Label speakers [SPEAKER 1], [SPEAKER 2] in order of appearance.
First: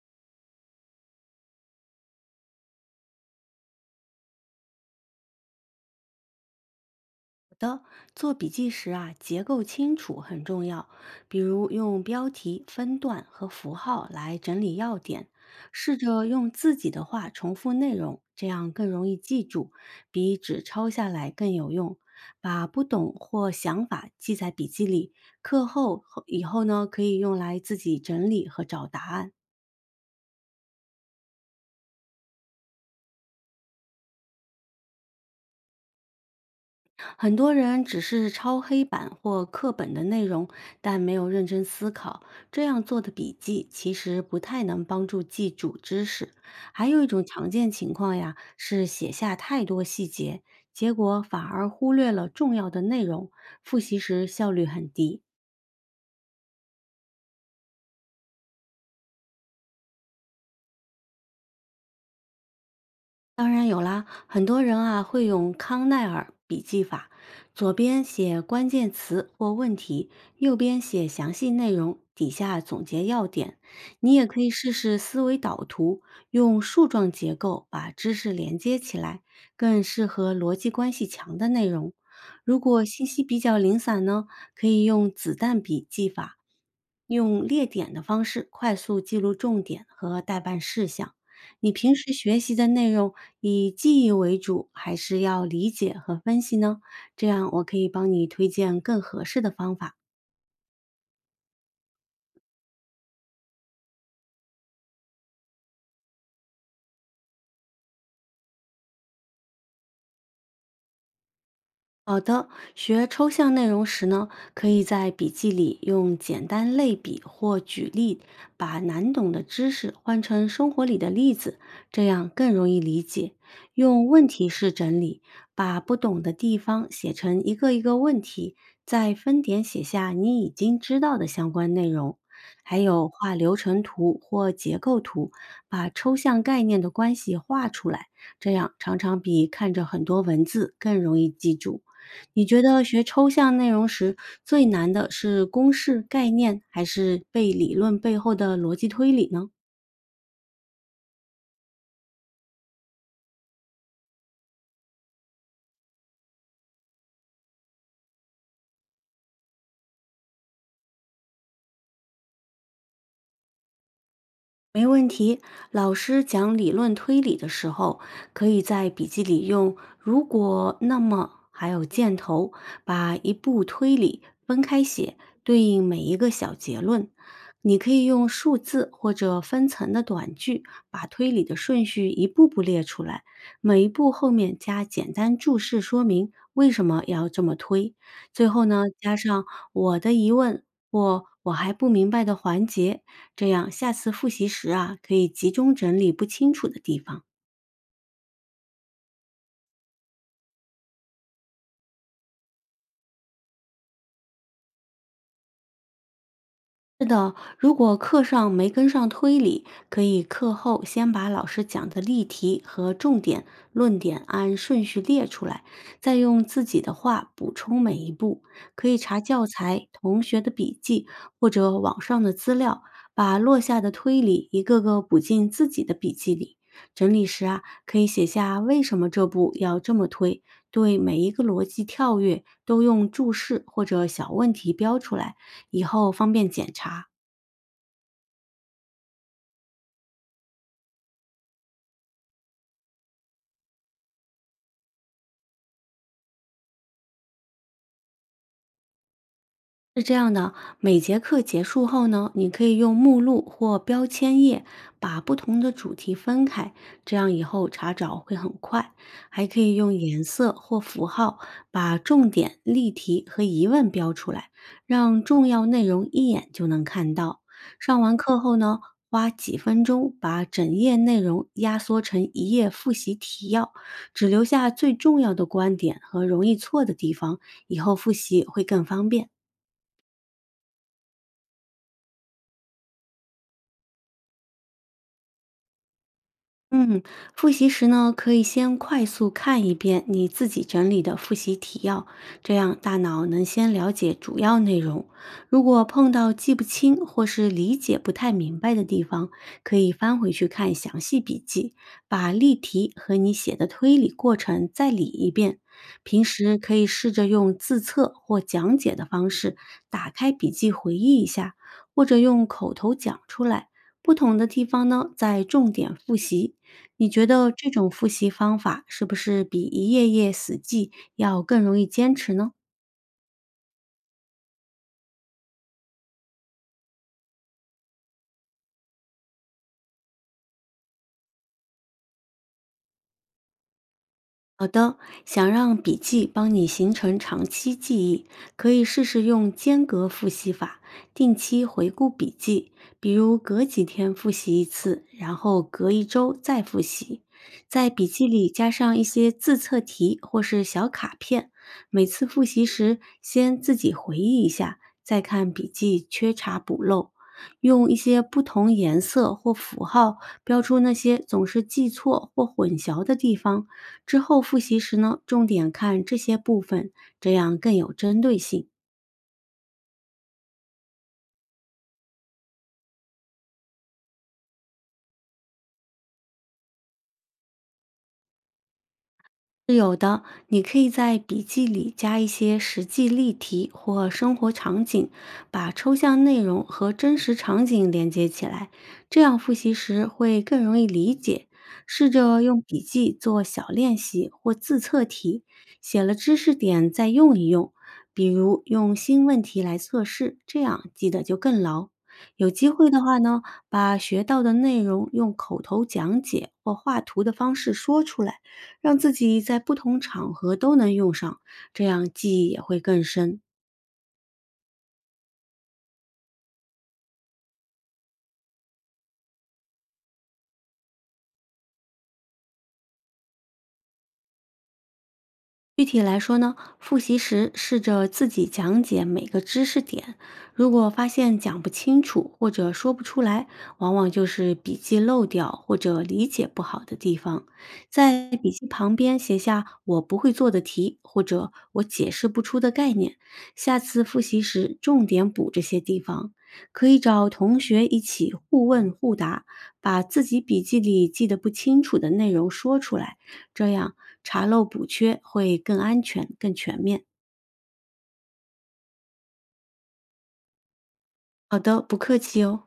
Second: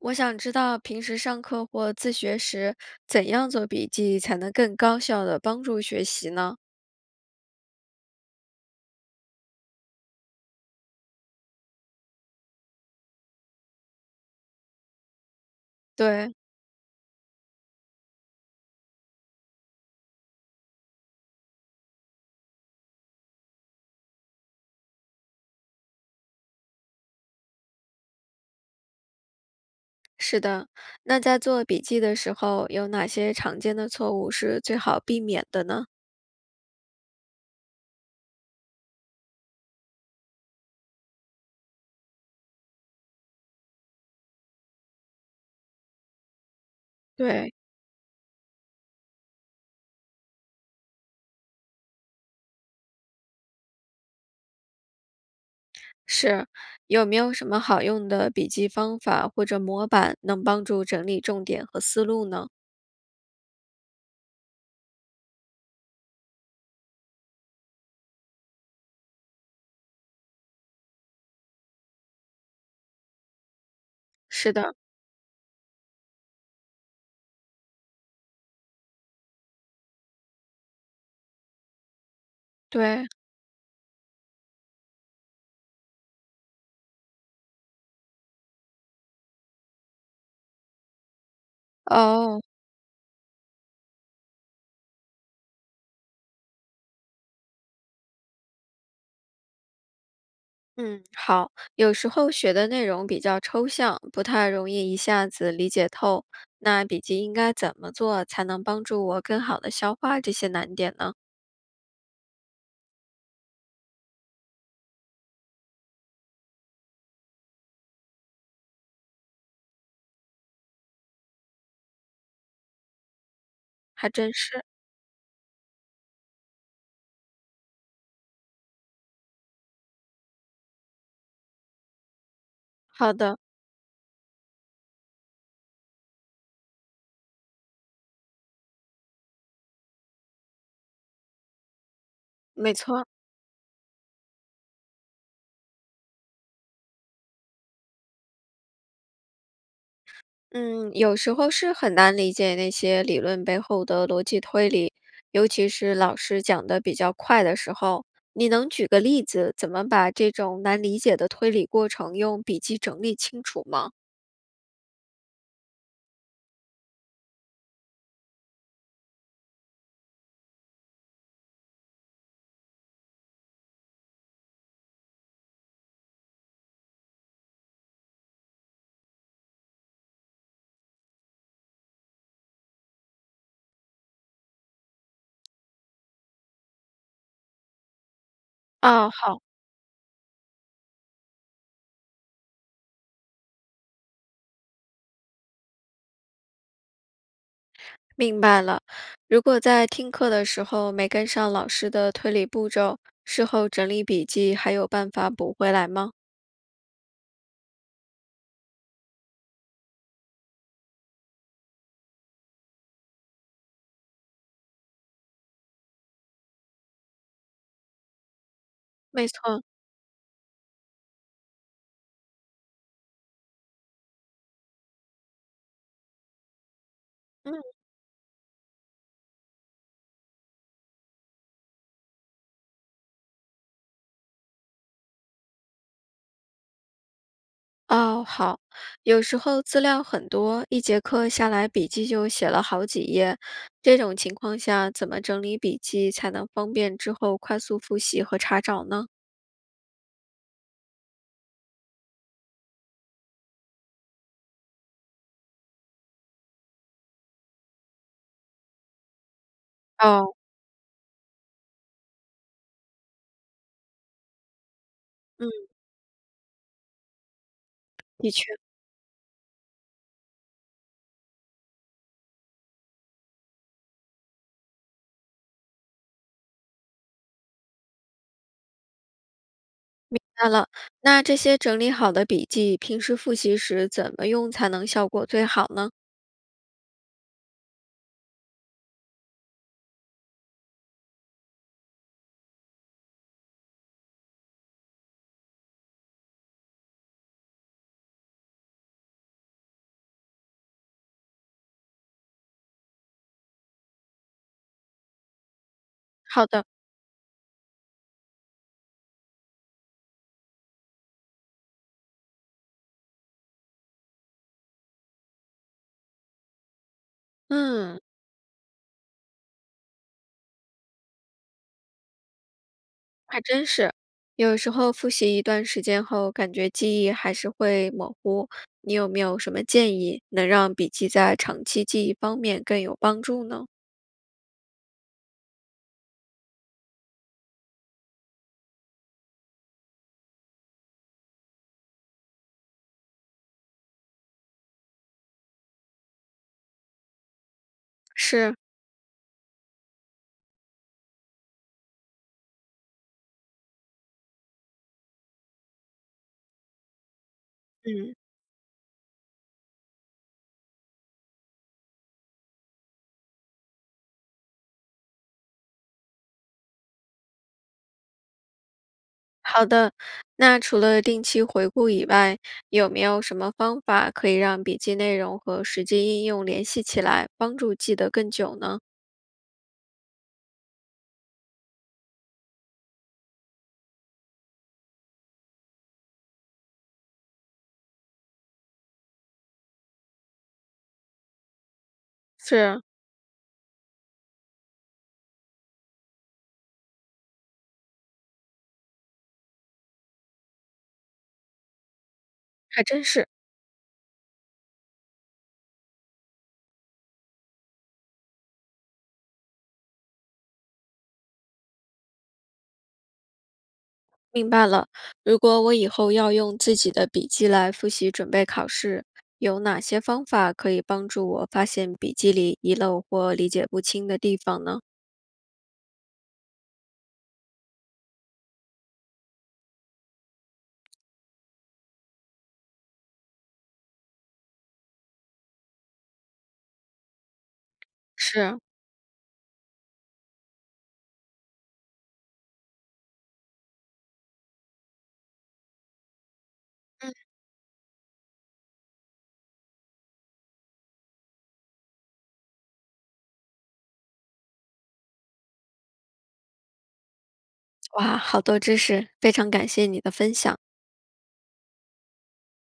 [SPEAKER 1] 我想知道平时上课或自学时，怎样做笔记才能更高效的帮助学习呢？
[SPEAKER 2] 的，做笔记时啊，结构清楚很重要，比如用标题、分段和符号来整理要点，试着
[SPEAKER 1] 对，
[SPEAKER 2] 用自己的话重复内容，这样更容易记住，比只抄下来更有用。把不懂或想法记在笔记里，课以后呢，可以用来自己整理和找答案。
[SPEAKER 1] 是的。那在做笔记的时候，有哪些常见的错误是最好避免的呢？
[SPEAKER 2] 很多人只是抄黑板或课本的内容，但没有认真思考，这样做的笔记其实不太能帮助记住知识。还有一种常
[SPEAKER 1] 对，
[SPEAKER 2] 见情况呀，是写下太多细节，结果反而忽略了重要的内容，复习时效率很低。
[SPEAKER 1] 是。有没有什么好用的笔记方法或者模板，能帮助整理重点和思路呢？
[SPEAKER 2] 当然有啦，很多人啊会用康奈尔笔记法，左边写关键词或问题，右边写详细内容，底下总结要点。你也可以
[SPEAKER 1] 是
[SPEAKER 2] 试
[SPEAKER 1] 的，
[SPEAKER 2] 试思维导图，用树状结构把知识连接起来，更适合逻辑关系强的内容。如果信
[SPEAKER 1] 对，
[SPEAKER 2] 息比较零散呢，可以用子弹笔记法，用列点的方式快速记录重点和待办事项。你平时学
[SPEAKER 1] 哦。
[SPEAKER 2] 习的内容以记忆为主，还是要理解和分析呢？这样我可以帮你推荐更合适的方法。
[SPEAKER 1] 嗯，好。有时候学的内容比较抽象，不太容易一下子理解透。那笔记应该怎么做才能帮助我更好的消化这些难点呢？
[SPEAKER 2] 好的，学抽象内容时呢，可以在笔记里用简单类比或举例，把难懂的知识换成生活里的例子，这样更容易理解。
[SPEAKER 1] 还
[SPEAKER 2] 用问
[SPEAKER 1] 真
[SPEAKER 2] 题
[SPEAKER 1] 是。
[SPEAKER 2] 式整理，把不懂的地方写成一个一个问题，再分点写下你已经知道的相关内容。还有
[SPEAKER 1] 好
[SPEAKER 2] 画
[SPEAKER 1] 的，
[SPEAKER 2] 流程图或结构图，把抽象概念的关系画出来，这样常常比看着很多文字更容易记住。你觉
[SPEAKER 1] 没
[SPEAKER 2] 得学
[SPEAKER 1] 错。
[SPEAKER 2] 抽象内容时，最难的是公式、概念，还是背理论背后的逻辑推理呢？
[SPEAKER 1] 嗯，有时候是很难理解那些理论背后的逻辑推理，尤其是老师讲的比较快的时候。你能举个例子，怎么把这种难理解的推理过程用笔记整理清楚吗？
[SPEAKER 2] 老师讲理论推理的时候，可以在笔记里用“如果”“那么”还有“箭头”，把一步推理分开写，对应每一个小结论。你可以用数字或者分层的短句，把推理的顺序一步步列出来，每一步后面加简单注释说明为什么要这么推，最后呢，
[SPEAKER 1] 啊，
[SPEAKER 2] 加
[SPEAKER 1] 好。
[SPEAKER 2] 上我的疑问或我还不明白的环节，这样下次复习时啊，可以集中整理不清楚的地方。
[SPEAKER 1] 明白了。如果在听课的时候没跟上老师的推理步骤，事后整理笔记还有办法补回来吗？
[SPEAKER 2] 是的，如果课上没跟上推理，可以课后先把老师讲的例题和重点论点按顺序列出来，再用自己的话补充每一步。可以查
[SPEAKER 1] 没
[SPEAKER 2] 教
[SPEAKER 1] 错，
[SPEAKER 2] 材、同学的笔记或者网上的资料，把落下的推理一个个补进自己的笔记里。整理时啊，
[SPEAKER 1] 嗯，
[SPEAKER 2] 可以写下为什么这步要这么推，对每一个逻辑跳跃都用注释或者小问题标出来。以后方便检查。
[SPEAKER 1] 哦，好。有时候资料很多，一节课下来笔记就写了好几页，这种情况下怎么整理笔记才能方便之后快速复习和查找呢？
[SPEAKER 2] 是这样的，每节课结束后呢，你可以用目录或标签页把不同的主题分开，这样以后查找会很快。还可以用颜
[SPEAKER 1] 哦，
[SPEAKER 2] 色或符号把重点、例题和疑问标出来，让重
[SPEAKER 1] 嗯，
[SPEAKER 2] 要内容一眼就能看到。上完
[SPEAKER 1] 的
[SPEAKER 2] 课
[SPEAKER 1] 确。
[SPEAKER 2] 后呢，花几分钟把整页内容压缩成一页复习提要，只留下最重要的观点和容易错的地方，以后复习会更方便。
[SPEAKER 1] 明白了，那这些整理好的笔记，平时复习时怎么用才能效果最好呢？
[SPEAKER 2] 嗯，复习时呢，可以先快速看一遍你自己整理的复习提要，这样大脑能先了解主要内容。如果碰到记不清或是理解不太明白的地方，可以翻回去看详细笔记，把例题和你写的推理过程再理一遍。平
[SPEAKER 1] 好
[SPEAKER 2] 时
[SPEAKER 1] 的，
[SPEAKER 2] 可以试着用自测或讲解的方式，打开笔记回忆一下，或者用口头讲出来。不同的地方呢，再重点复习，你觉得这种
[SPEAKER 1] 嗯，
[SPEAKER 2] 复习方法是不是比一页页死记要更容易坚持呢？
[SPEAKER 1] 还真是，有时候复习一段时间后，感觉记忆还是会模糊。你有没有什么建议，能让笔记在长期记忆方面更有帮助呢？
[SPEAKER 2] 好的，想让笔记帮你形成长期记忆，可以试试用间隔复习法，定期回顾笔记，比如隔几天复习一次，然后隔一周再复习。在笔记里
[SPEAKER 1] 是，
[SPEAKER 2] 加上一些自测题或是小卡片，每次复习时先自己回忆一下，再看笔记，缺查补漏。用一
[SPEAKER 1] 嗯，
[SPEAKER 2] 些不同颜色或符号标出那些总是记错或混淆的地方。之后复习时呢，重点看这些部分，这样更有针对性。
[SPEAKER 1] 好的。那除了定期回顾以外，有没有什么方法可以让笔记内容和实际应用联系起来，帮助记得更久呢？
[SPEAKER 2] 是有的，你可以在笔记里加一些实际例题或生活场景，把抽象内容和真实场景连接起来，这样复习时会更容易理解。试着用笔
[SPEAKER 1] 是，
[SPEAKER 2] 记做小练习或自测题，写了知识点再用一用，比如用新问题来测试，这样记得就更牢。有机
[SPEAKER 1] 还
[SPEAKER 2] 会的
[SPEAKER 1] 真
[SPEAKER 2] 话
[SPEAKER 1] 是。
[SPEAKER 2] 呢，把学到的内容用口头讲解或画图的方式说出来。让自己在不同场合都能用上，这样记忆也会更深。
[SPEAKER 1] 明白了，如果我以后要用自己的笔记来复习准备考试，有哪些方法可以帮助我发现笔记里遗漏或理解不清的地方呢？
[SPEAKER 2] 具体来说呢，复习时试着自己讲解每个知识点，如果发现讲不清楚或者说不出来，往往就是笔记漏掉或者理解不好的地方。在笔
[SPEAKER 1] 是，
[SPEAKER 2] 记旁边写下我不会做的题或者我解释不出的概念，下次复习时重点补这些地方。可以
[SPEAKER 1] 嗯，
[SPEAKER 2] 找同学一起互问互答，把自己笔记里记得不清楚的内容说出来，这样查漏补缺会更安全、更全面。
[SPEAKER 1] 哇，好多知识，非常感谢你的分享。
[SPEAKER 2] 好的，不客气哦。